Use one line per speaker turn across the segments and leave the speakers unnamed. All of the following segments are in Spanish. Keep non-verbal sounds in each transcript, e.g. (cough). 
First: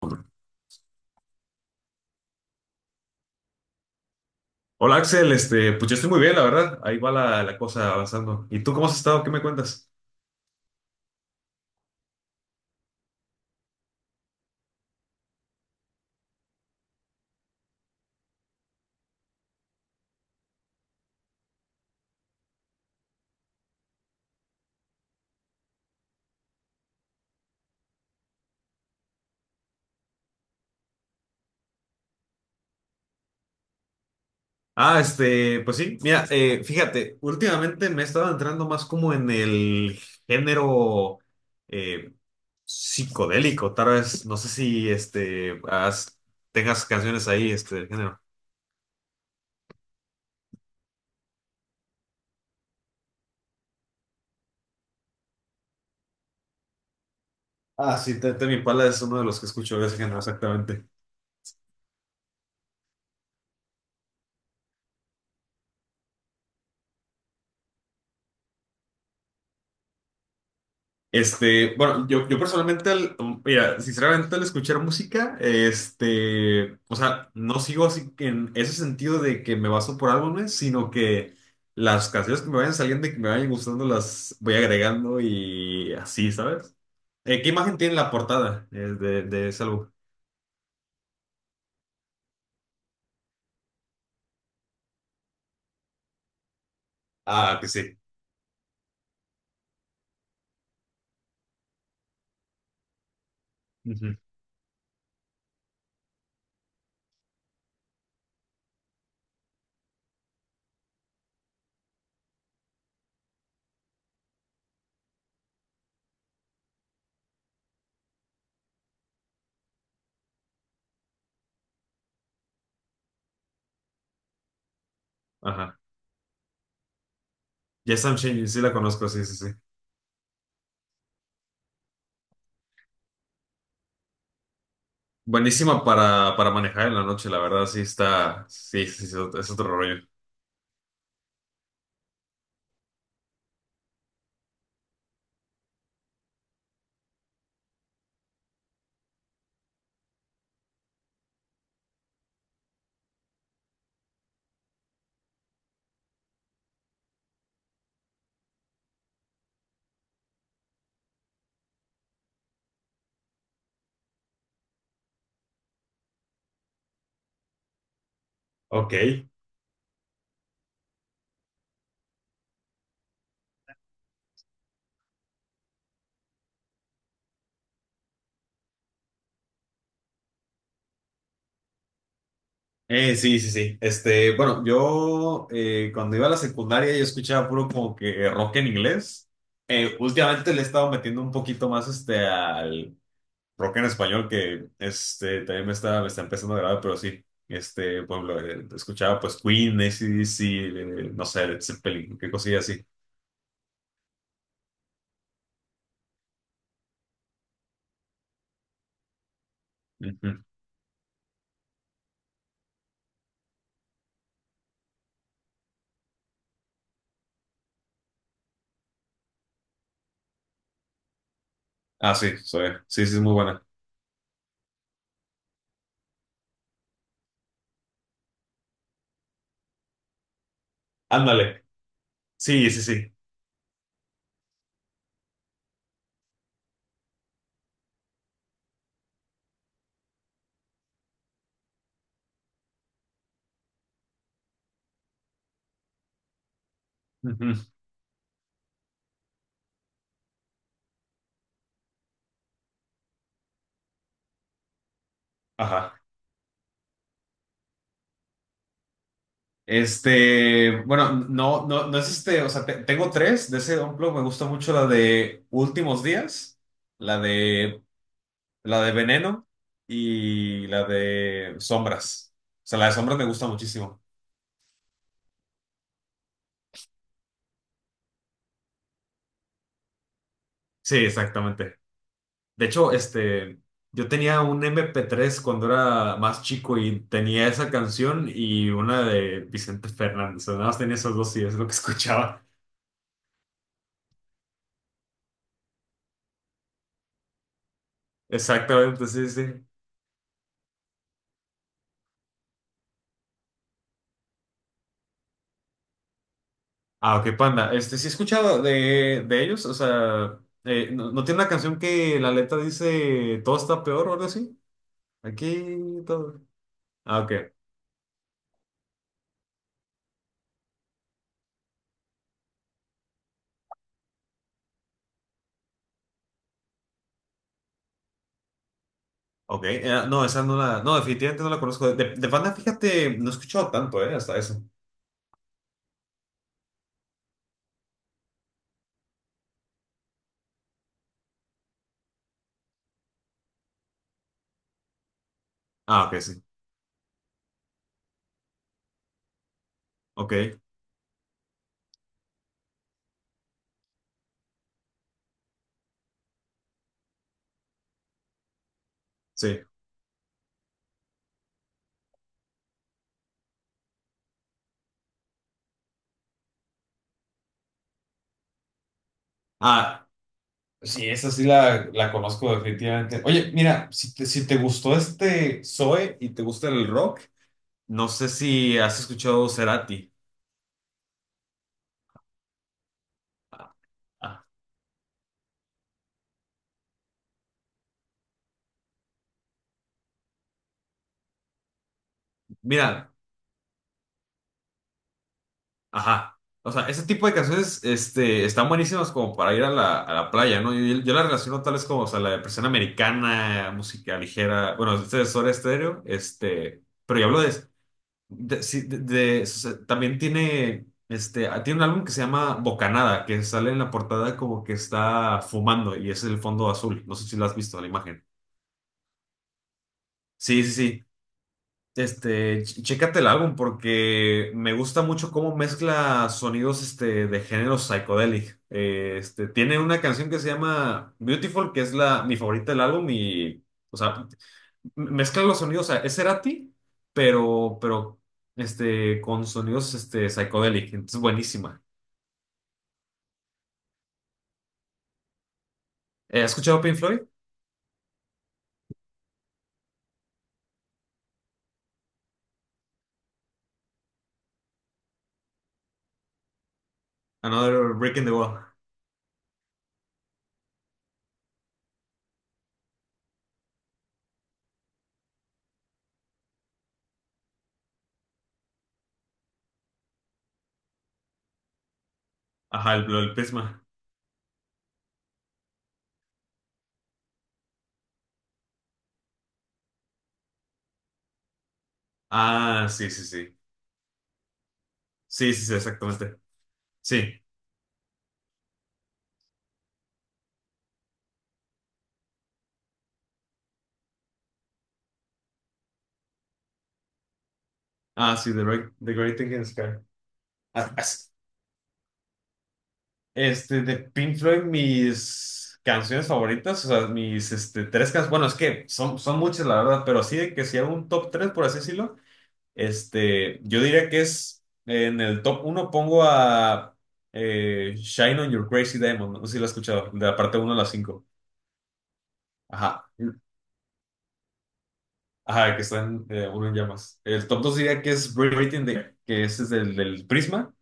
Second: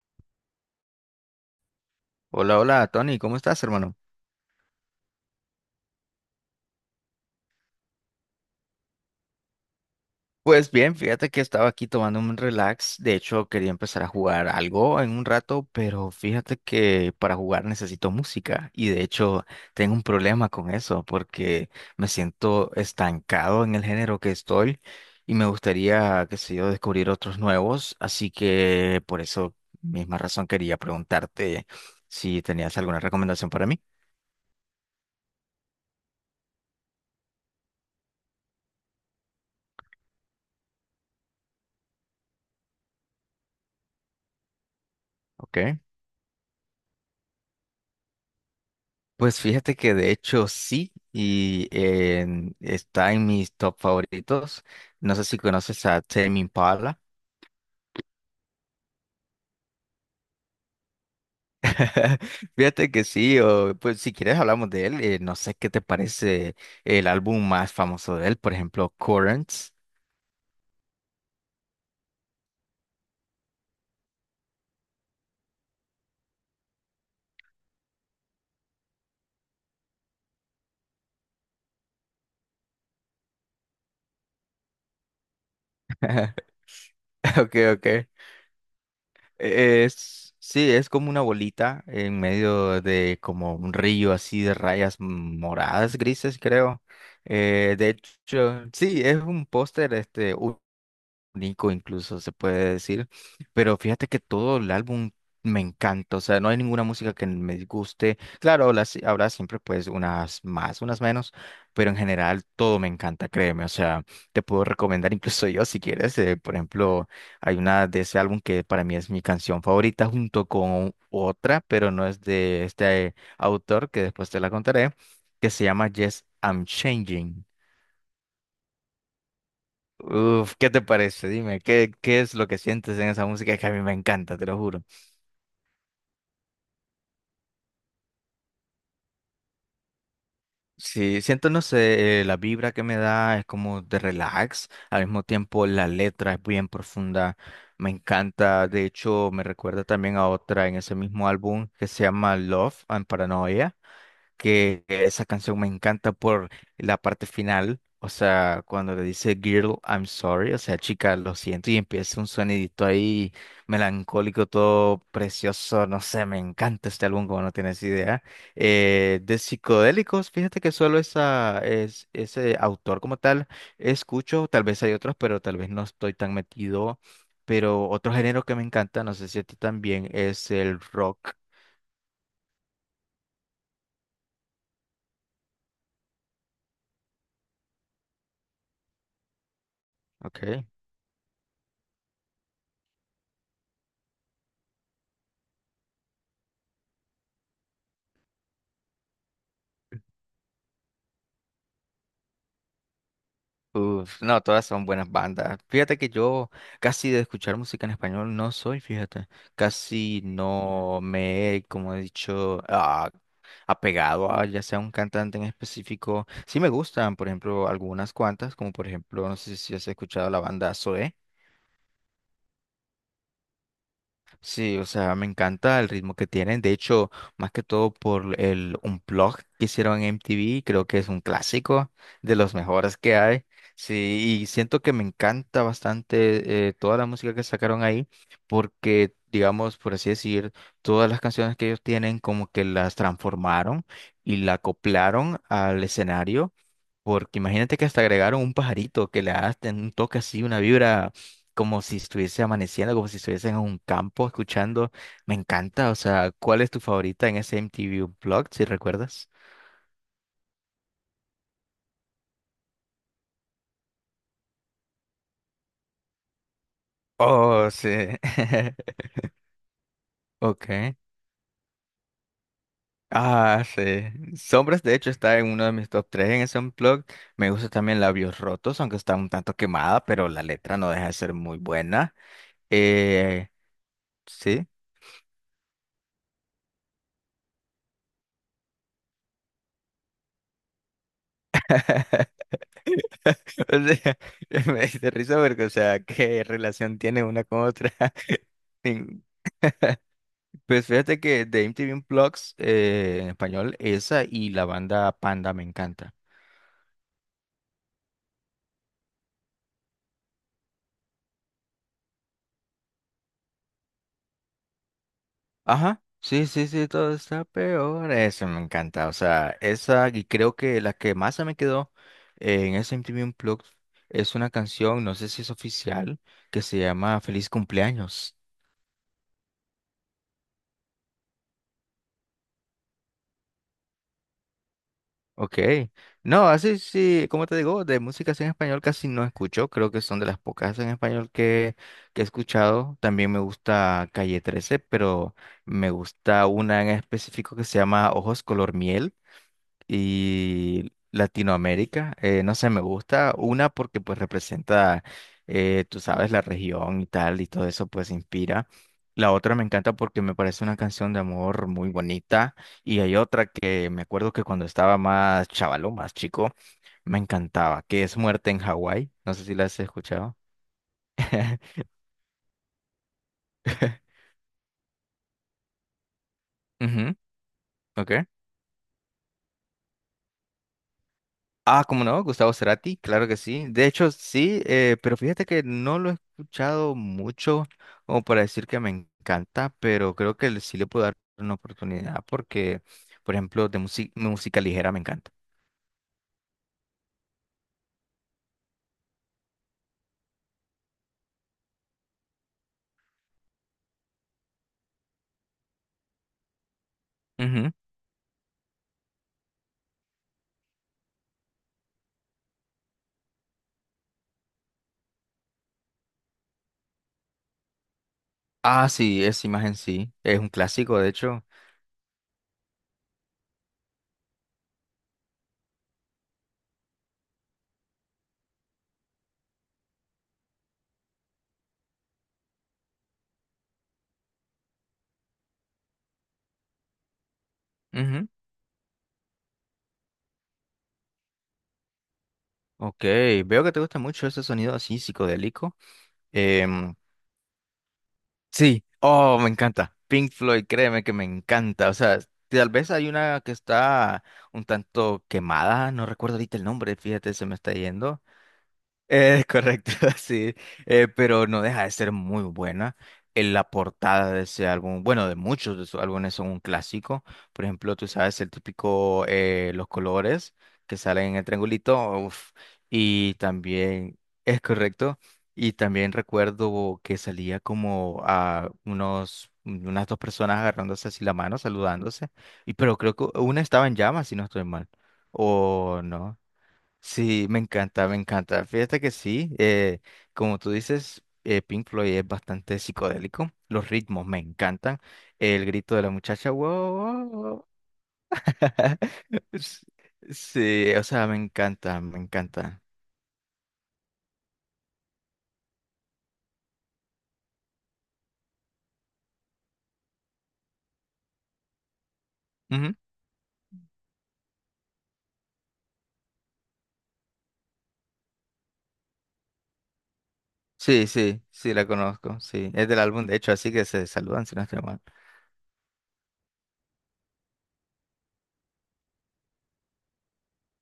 Hola
Hola, hola, Tony, ¿cómo estás, hermano?
Axel, pues yo estoy muy bien, la verdad. Ahí va la cosa avanzando. ¿Y tú cómo has estado? ¿Qué me cuentas?
Pues bien, fíjate que estaba aquí tomando un relax. De hecho, quería empezar a jugar algo en un rato, pero fíjate que para jugar necesito música y de hecho tengo un problema con eso porque me siento estancado en el género que estoy y me gustaría, qué sé yo, descubrir otros nuevos. Así que por eso, misma razón, quería preguntarte si tenías alguna recomendación para mí.
Ah, pues sí, mira, fíjate, últimamente me he estado entrando más como en el género eh, psicodélico, tal vez, no sé si
Ok.
tengas canciones ahí, del género.
Pues fíjate que de hecho sí, y está en mis top favoritos. No sé si conoces a Tame Impala.
Ah, sí, Temi Impala es uno de los que escucho de ese género, exactamente.
(laughs) Fíjate que sí, o pues si quieres hablamos de él. No sé qué te parece el álbum más famoso de él, por ejemplo, Currents.
Bueno, yo personalmente, mira, sinceramente al escuchar música, o sea, no sigo así que en ese sentido de que me baso por álbumes, sino que las canciones que me vayan saliendo y que me vayan gustando las voy agregando y así,
(laughs)
¿sabes? ¿Qué
Ok,
imagen
ok.
tiene
E,
la portada, de ese
e,
álbum?
Es, sí, es como una bolita en medio de como un río así de rayas moradas, grises, creo.
Ah, que
De
sí.
hecho, sí, es un póster este, Nico incluso se puede decir, pero fíjate
Ujú.
que todo el álbum me encanta, o sea, no hay ninguna música que me disguste, claro, habrá siempre pues unas más, unas menos, pero en general todo me encanta, créeme, o sea, te puedo recomendar incluso (laughs) yo si quieres, por ejemplo, hay una de ese álbum que para mí es mi canción favorita junto con otra, pero no es de este autor, que después te la contaré, que se
Ajá.
llama Yes, I'm Changing.
Yes, I'm Changing, sí la conozco, sí, sí, sí.
Uf, ¿qué te parece? Dime, ¿qué es lo que sientes en esa música? Es que a mí me encanta, te lo juro.
Buenísima para manejar en la noche, la verdad, sí está, sí, sí, sí, es otro rollo.
Sí, siento, no sé, la vibra que me da es como de relax, al mismo tiempo la letra es bien profunda, me encanta, de hecho me recuerda también a otra en ese mismo álbum que se llama Love and Paranoia, que esa canción me encanta por la parte final, o sea, cuando le dice Girl, I'm sorry, o sea, chica, lo siento, y empieza un sonidito ahí melancólico, todo precioso, no sé, me encanta este álbum, como no tienes idea. Eh,
Ok.
de psicodélicos, fíjate que solo ese autor como tal escucho, tal vez hay otros, pero tal vez no estoy tan metido. Pero otro género que me encanta, no sé si a ti también, es el rock,
Sí, sí, sí. Bueno, yo, cuando iba a la secundaria yo escuchaba puro como que rock en inglés. Últimamente le he
¿ok?
estado metiendo un poquito más al rock en español, que también me está empezando a agradar, pero sí. Por ejemplo, escuchaba pues Queen, AC/DC, no sé, Led Zeppelin, qué cosilla así.
Uf, no, todas son buenas bandas. Fíjate que yo casi de escuchar música en español no soy, fíjate. Casi
Ujú.
no me he, como he dicho, apegado a ya sea un cantante en específico. Sí me gustan, por ejemplo, algunas cuantas, como por ejemplo, no sé si has escuchado la banda Zoé.
Ah, sí, soy, sí, sí, es muy buena.
Sí, o sea, me encanta el ritmo que tienen. De hecho, más que todo por el Unplugged que hicieron en MTV, creo que es un
Ándale.
clásico de los
Sí, sí,
mejores
sí.
que hay. Sí, y siento que me encanta bastante toda la música que sacaron ahí, porque, digamos, por así decir, todas las canciones que ellos tienen como que las transformaron y la acoplaron al escenario. Porque
Ujú.
imagínate que hasta agregaron un pajarito que le da un toque así, una vibra como si estuviese amaneciendo, como si estuviese en un campo escuchando. Me encanta,
Ajá.
o sea, ¿cuál es tu favorita en ese MTV blog, si recuerdas?
Bueno, no, no, no es este, o sea, tengo tres de ese Unplugged. Me gusta mucho la de Últimos Días, la
Oh,
de,
sí.
la de
(laughs)
Veneno y la
Ok.
de Sombras. O sea, la de Sombras me gusta
Ah,
muchísimo.
sí. Sombras, de hecho, está en uno de mis top 3 en ese unplug. Me gusta también Labios Rotos, aunque está un tanto quemada, pero la letra no
Sí,
deja de ser muy
exactamente.
buena.
De hecho,
Eh,
yo tenía un
sí.
MP3 cuando era más chico y tenía esa canción y una de Vicente Fernández. O sea, nada más tenía esos dos y es lo que escuchaba.
(laughs) O sea, (laughs) me hice risa porque, o sea, ¿qué relación tiene una con otra?
(laughs)
(laughs)
Exactamente,
En-
sí, sí.
Pues fíjate que de MTV Unplugged, en español, esa y la banda Panda me encanta.
Ah, ok, Panda. Sí he escuchado de ellos, o sea, ¿no, no tiene una canción que la letra dice todo está peor o algo así? Aquí
Ajá,
todo.
sí, sí, sí, todo
Ah, ok.
está peor. Eso me encanta, o sea, esa y creo que la que más se me quedó, en ese MTV Unplugged, es una canción, no sé si es oficial, que se llama Feliz Cumpleaños.
Ok, no, esa no la, no, definitivamente no la conozco. De Panda, fíjate, no he escuchado tanto, ¿eh? Hasta eso.
Ok. No, así sí, como te digo, de músicas en español casi no escucho. Creo que son de las pocas en español que he escuchado. También me gusta Calle 13, pero me
Ah, ok, sí.
gusta una en específico que se llama Ojos Color Miel
Ok,
y Latinoamérica. No sé, me gusta una porque pues representa, tú sabes, la región y tal, y todo eso pues inspira. La otra
sí.
me encanta porque me parece una canción de amor muy bonita. Y hay otra que me acuerdo que cuando estaba más chavalo, más chico, me encantaba, que es Muerte en Hawái. No sé si la has
Ah,
escuchado.
sí, esa sí la,
(laughs)
la conozco, definitivamente. Oye, mira, si te gustó este Zoe y te gusta el
Ujú,
rock, no
ok.
sé si has escuchado Cerati.
Ah, ¿cómo no? Gustavo Cerati, claro que sí.
Ah,
De hecho,
ah.
sí, pero fíjate que no lo he escuchado mucho como para decir que me encanta, pero creo que sí le puedo dar una oportunidad porque,
Mira,
por ejemplo, de música ligera me encanta.
ajá. O sea, ese tipo de canciones, están buenísimas como para ir a la playa, ¿no? Yo la relaciono tal vez como, o sea, la depresión americana, música ligera, bueno, este es Soda Stereo. Pero yo hablo de,
Ujú.
de, sí, o sea, también tiene un álbum que se llama Bocanada, que sale en la portada como que está fumando y es el fondo azul, no sé si lo has visto la imagen.
Ah, sí, esa imagen sí, es un
Sí, sí,
clásico,
sí.
de hecho.
Chécate el álbum, porque me gusta mucho cómo mezcla sonidos, de género psychedelic. Tiene una canción que se llama Beautiful, que es mi favorita del álbum, y o sea, mezcla los sonidos. O sea, es Cerati, pero,
Ujú.
con sonidos, psychedelic. Entonces, buenísima.
Ok, veo que te gusta mucho ese sonido así psicodélico.
¿Has escuchado
Em,
Pink Floyd?
Sí, oh, me encanta. Pink Floyd, créeme que me encanta. O sea, tal vez hay una que está un tanto quemada, no recuerdo ahorita el nombre, fíjate, se me está
Another Brick
yendo.
in the Wall.
Es correcto, (laughs) sí, pero no deja de ser muy buena. En la portada de ese álbum, bueno, de muchos de sus álbumes son un clásico. Por ejemplo, tú sabes el típico, los colores que salen en el triangulito, uf,
Ajá, el,
y
Prisma.
también es correcto. Y también recuerdo que salía como a unas dos personas agarrándose así la mano, saludándose. Y
Ah,
pero
sí,
creo
sí,
que
sí.
una estaba en llamas, si no estoy mal,
Sí, sí, sí,
o
exactamente.
no.
Sí.
Sí, me encanta, me encanta. Fíjate que sí, como tú dices, Pink Floyd es bastante psicodélico. Los ritmos me encantan. El grito de la muchacha, wow, wow". wow".
Ah, sí, The Great
(laughs)
Thing in the
S-
Sky.
Sí, o sea,
as-
me encanta, me encanta.
De Pink Floyd, mis canciones favoritas, o sea, mis, tres canciones, bueno, es que son muchas, la verdad. Pero sí, de que si hago un top tres, por así decirlo,
Ujú.
yo diría que es, en el top uno pongo a, Shine on Your Crazy Diamond, no sé si lo has escuchado, de la parte uno a la
Sí,
cinco.
sí, sí, la conozco, sí. Es del
Ajá,
álbum, de hecho, así que se saludan si no estoy mal.
ajá, que están, uno en llamas. El top 2 diría que es Breathing, the, que ese es del Prisma.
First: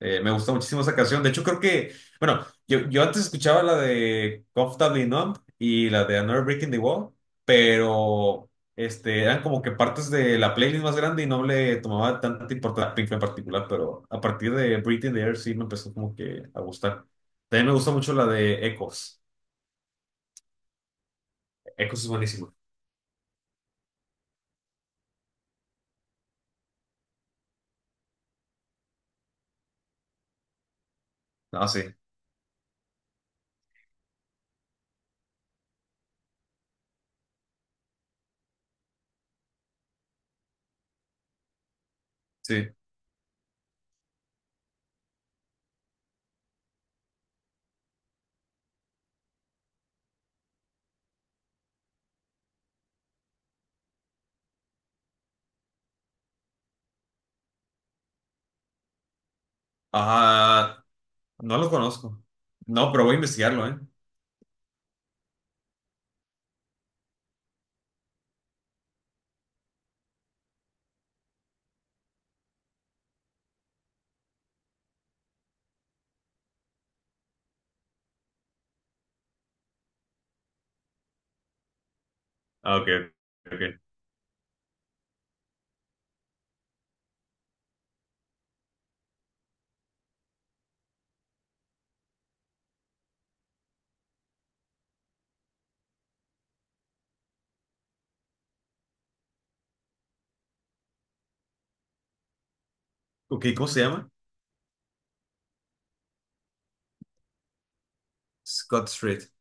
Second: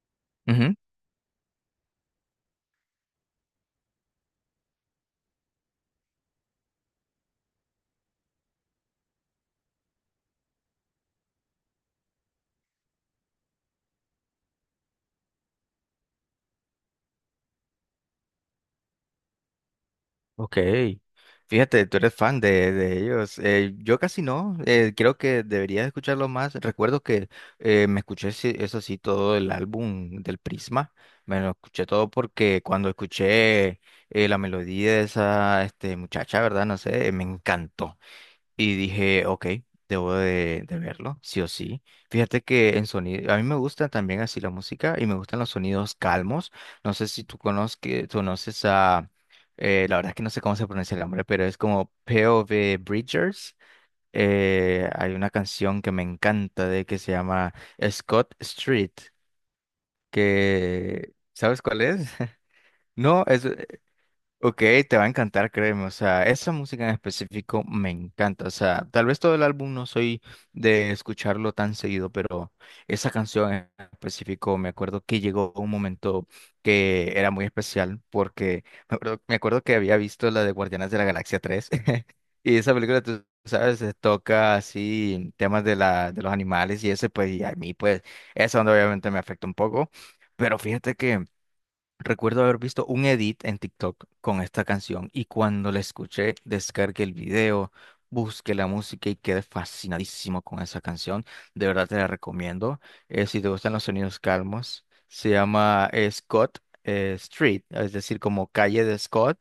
Me gusta muchísimo esa canción. De hecho, creo que, bueno, yo antes escuchaba la de Comfortably Numb y la de Another Breaking the Wall, pero eran como que partes de la playlist más grande y no le tomaba tanta importancia a Pink en particular, pero a partir de Breathing the Air sí me empezó como que a gustar. También me gusta mucho la de Echoes.
Ok, fíjate, tú
Echoes es
eres fan
buenísimo.
de ellos. Yo casi no, creo que debería escucharlo más. Recuerdo que me escuché, eso sí, todo el álbum del Prisma. Me lo
Ah, sí,
escuché todo porque cuando escuché la melodía de esa muchacha, ¿verdad? No sé, me encantó. Y dije, ok, debo de verlo, sí o sí. Fíjate
sí.
que en sonido, a mí me gusta también así la música y me gustan los sonidos calmos. No sé si tú conoces a, la verdad es que no sé cómo se pronuncia el nombre, pero es como P O P.O.V. Bridgers. Hay una canción que me encanta de que se llama Scott Street,
Ah,
que,
no
¿sabes
lo
cuál es?
conozco.
(laughs)
No, pero voy a
No,
investigarlo, ¿eh?
ok, te va a encantar, créeme. O sea, esa música en específico me encanta. O sea, tal vez todo el álbum no soy de escucharlo tan seguido, pero esa canción en específico me acuerdo que llegó un momento que era muy especial porque me acuerdo que había visto la de Guardianes de la Galaxia 3 (laughs) y esa
Ah, ok,
película, tú sabes,
ok.
se toca así temas de los animales y ese, pues, y a mí, pues, esa onda obviamente me afecta un poco. Pero fíjate que. Recuerdo haber visto un edit en TikTok con esta canción y cuando la escuché, descargué el video, busqué la música y quedé fascinadísimo con esa canción. De verdad te la recomiendo. Si
Ok,
te
¿cómo
gustan
se
los
llama?
sonidos calmos, se llama Scott Street, es decir, como calle
Scott
de
Street.
Scott,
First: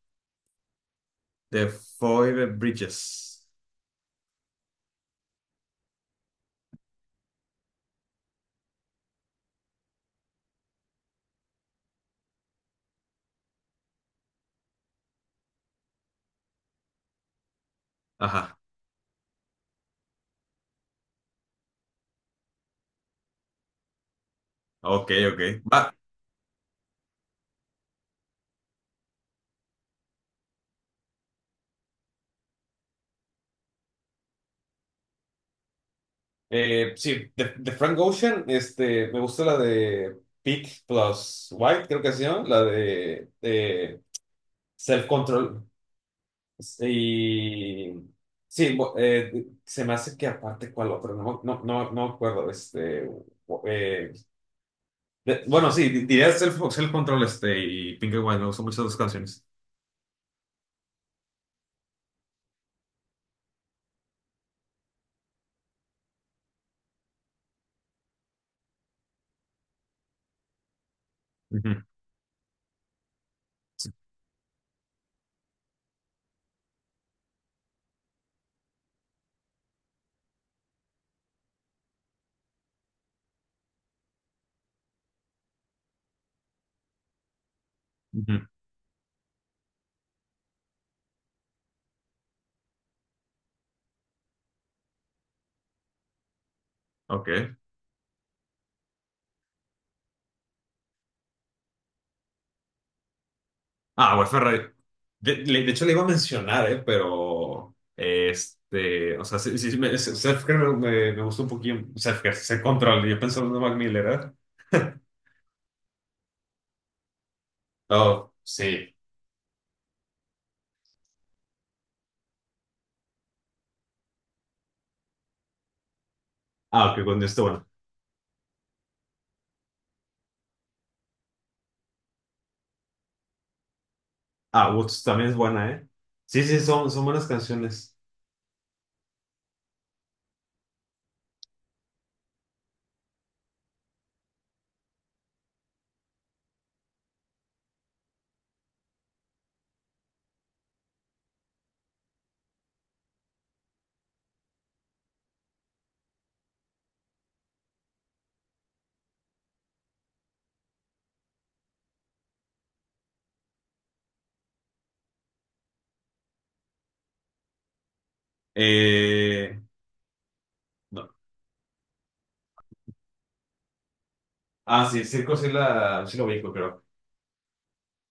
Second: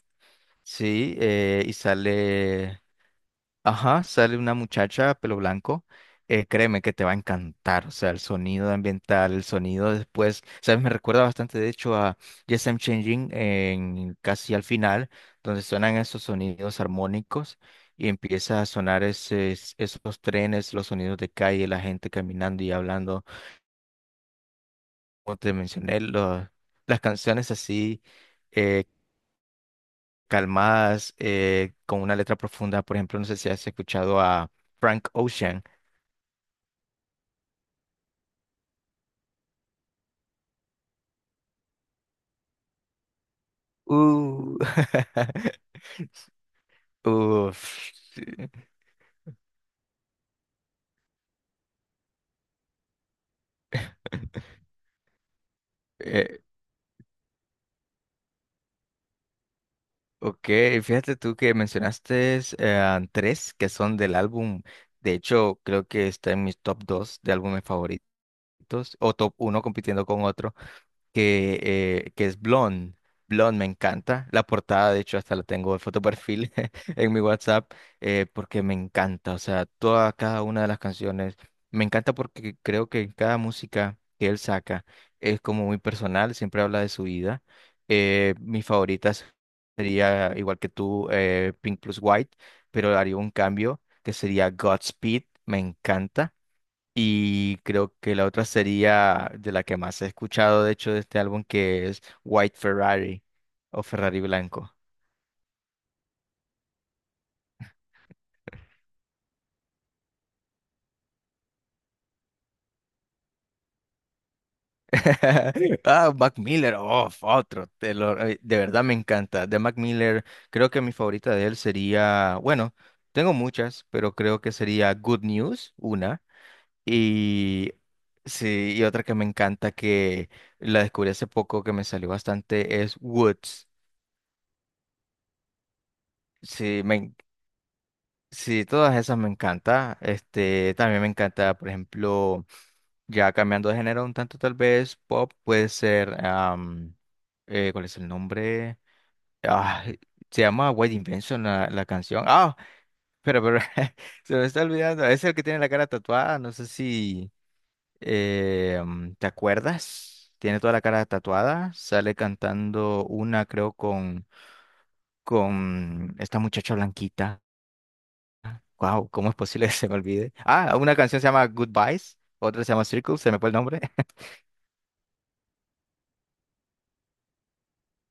sí,
The
y
Five
sale.
Bridges.
Ajá, sale una muchacha, pelo blanco. Créeme que te va a encantar. O sea, el sonido ambiental, el sonido después. ¿Sabes? Me recuerda bastante, de hecho, a Yes, I'm Changing en casi al final, donde suenan esos sonidos armónicos y
Ajá.
empieza a sonar esos trenes, los sonidos de calle, la gente caminando y hablando.
Ok,
Como
ok.
te
Va.
mencioné, las canciones así, eh, calmadas, con una letra profunda, por ejemplo, no sé si has escuchado a Frank Ocean.
Sí, de Frank Ocean, me gusta la de Peak plus White, creo que se llama, la de
Uh.
Self Control.
(laughs)
Y
Uf. Sí.
sí, se me hace que aparte cuál otro, no, no, no, no me acuerdo. Eh, bueno, sí, diría
Eh,
Self Control, y Pink and White. Me gustan mucho esas dos canciones.
ok, fíjate tú que mencionaste tres que son del álbum. De hecho, creo que está en mis top dos de álbumes favoritos o top uno compitiendo con otro, que,
Ujú,
que es Blonde. Blonde me encanta. La portada, de hecho, hasta la tengo de foto perfil (laughs) en mi WhatsApp, porque me encanta. O sea, toda cada una de las canciones. Me encanta porque creo que cada música que él saca es como muy personal, siempre habla de su vida. Eh,
ujú.
mis favoritas sería, igual que tú, Pink Plus White, pero haría un cambio que sería Godspeed. Me encanta.
Ok.
Y creo que la otra sería de la que más he escuchado, de hecho, de este álbum, que es White Ferrari o
Ah,
Ferrari
bueno, Ferrari.
Blanco.
De hecho, le iba a mencionar, ¿eh? Pero, o sea, sí, sí, sí, Selfcare me, me gustó un poquito. Selfcare, se control. Yo pensaba en Mac Miller, ¿eh?
(laughs) Ah, Mac Miller, oh, otro. te lo-
Oh,
eh, de verdad me
sí.
encanta. De Mac Miller, creo que mi favorita de él sería, bueno, tengo muchas, pero creo que sería Good News, una.
Ah, ok, con esto, bueno.
Y sí, y otra que me encanta, que la descubrí hace poco, que me salió bastante, es Woods.
Ah, Woods también es buena, ¿eh? Sí, sí,
Sí,
son
me,
buenas canciones.
Sí, todas esas me encanta. También me encanta, por ejemplo, ya cambiando de género un tanto tal vez, pop puede ser, ¿cuál es el nombre? Ah, se llama White Invention la canción. Ah, pero (laughs) se me está olvidando. Es el que tiene la cara tatuada. No sé si te acuerdas. Tiene toda la cara tatuada. Sale cantando una, creo, con esta muchacha blanquita. Wow, ¿cómo es
Eh,
posible que se me olvide? Ah, una
no.
canción se llama Goodbyes, otra se llama Circle, se me fue el nombre. (laughs)
Ah, sí, Circo sí, sí lo vi, creo.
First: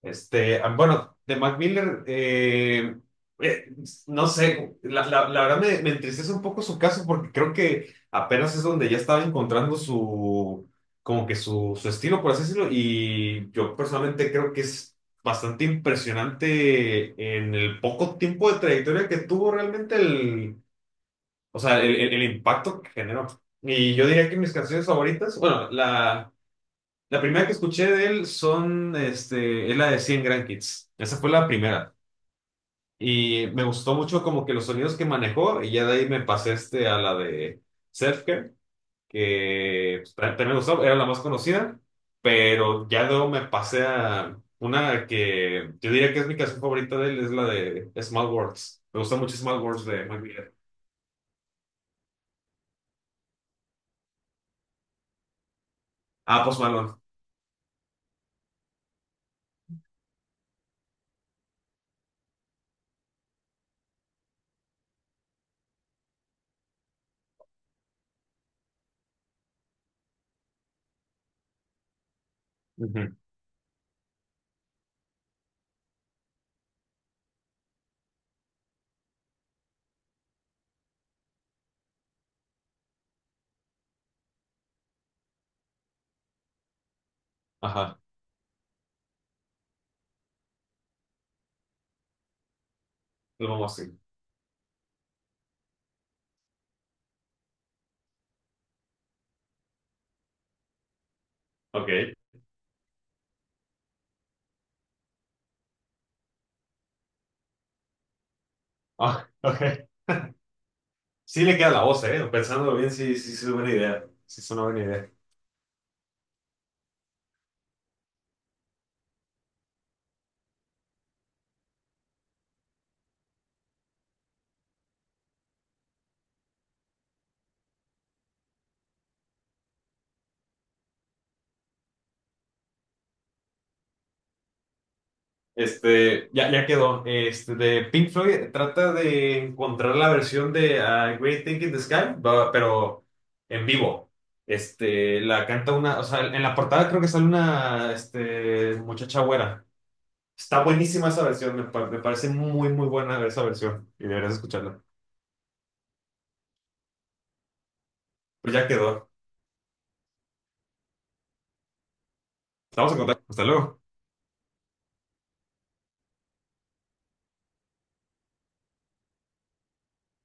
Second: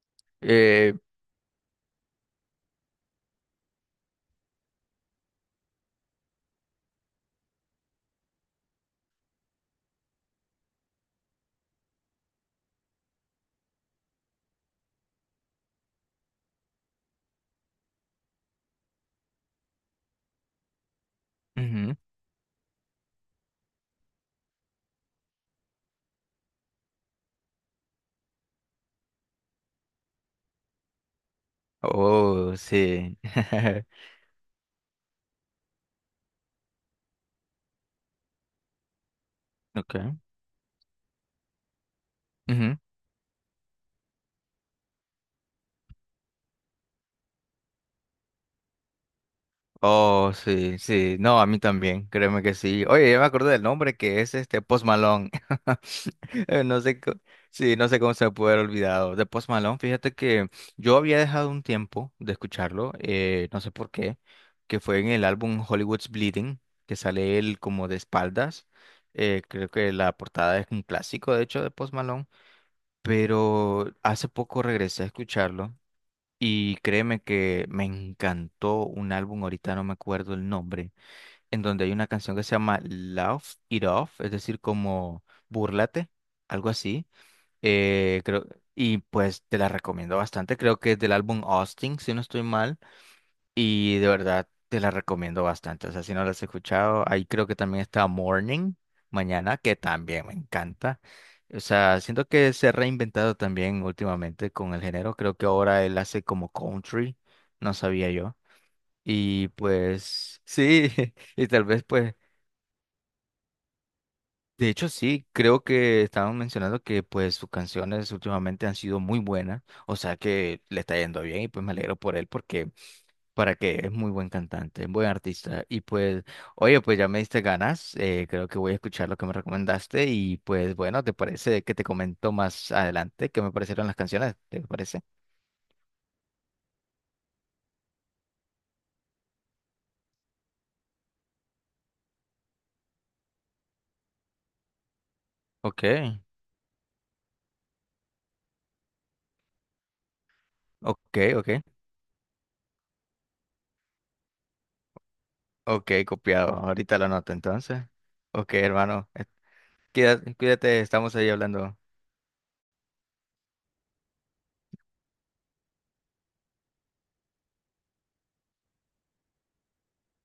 Eh,
Bueno, de Mac Miller, eh, no sé, la verdad me entristece un poco su caso, porque creo que apenas es donde ya estaba encontrando su, como que su estilo, por así decirlo, y yo personalmente creo que es bastante impresionante en el poco tiempo de trayectoria que tuvo realmente o sea,
Ujú.
el impacto que generó. Y yo diría que mis canciones favoritas, bueno, la primera que escuché de él, es la de 100 Grand Kids. Esa fue la primera.
Oh, sí.
Y me gustó
(laughs)
mucho como que los sonidos que manejó, y ya de ahí me pasé a la de Self, que
Okay.
pues, también me gustó, era la más conocida.
Ujú.
Pero ya luego me pasé a una que yo diría que es mi canción favorita de él, es la de Small Worlds. Me gusta mucho Small Worlds de Mike
Oh,
Miller.
sí, sí. No, a mí también, créeme que sí. Oye, ya me acordé del nombre que es este Post Malone. (laughs)
Ah,
(laughs)
Post
No
Malone.
sé, sí, no sé cómo se me puede haber olvidado. De Post Malone, fíjate que yo había dejado un tiempo de escucharlo, no sé por qué, que fue en el álbum Hollywood's Bleeding, que sale él como de espaldas. Creo que la portada es un clásico, de hecho, de Post Malone,
Ujú.
pero hace poco regresé a escucharlo y créeme que me encantó un álbum, ahorita no me acuerdo el nombre, en donde hay una canción que se llama Laugh It Off, es decir, como búrlate, algo así
Ajá,
creo, y pues te la recomiendo bastante. Creo que es del álbum Austin, si no estoy mal.
lo vamos así.
Y de verdad te la recomiendo bastante. O sea, si no la has escuchado, ahí creo que también está Morning, mañana, que también me encanta. O
Ok.
sea, siento que se ha reinventado también últimamente con el género. Creo que ahora él hace como country, no sabía yo.
Ah,
Y
(laughs) ok.
pues sí, (laughs)
Sí
y
le
tal
queda la
vez
voz,
pues.
¿eh? Pensándolo bien, sí, sí, sí es buena idea. Sí es una
De
buena
hecho,
idea.
sí, creo que estaban mencionando que pues sus canciones últimamente han sido muy buenas, o sea que le está yendo bien y pues me alegro por él porque para que es muy buen cantante, buen artista y pues, oye, pues ya me diste ganas, creo que voy a escuchar lo que me recomendaste y pues bueno, ¿te parece que te comento más adelante qué me parecieron las canciones? ¿Te parece?
Ya quedó. De Pink Floyd, trata de encontrar la versión de, Great Thing in the Sky, pero en vivo. La canta
Ok,
una, o sea, en la portada creo que sale una, muchacha güera. Está buenísima
ok,
esa
ok,
versión. Me parece muy, muy buena esa versión y deberías escucharla.
ok, copiado, ahorita lo anoto entonces.
Pues
Ok,
ya
hermano,
quedó.
cuídate, cuídate, estamos ahí hablando.
Estamos en contacto. Hasta luego.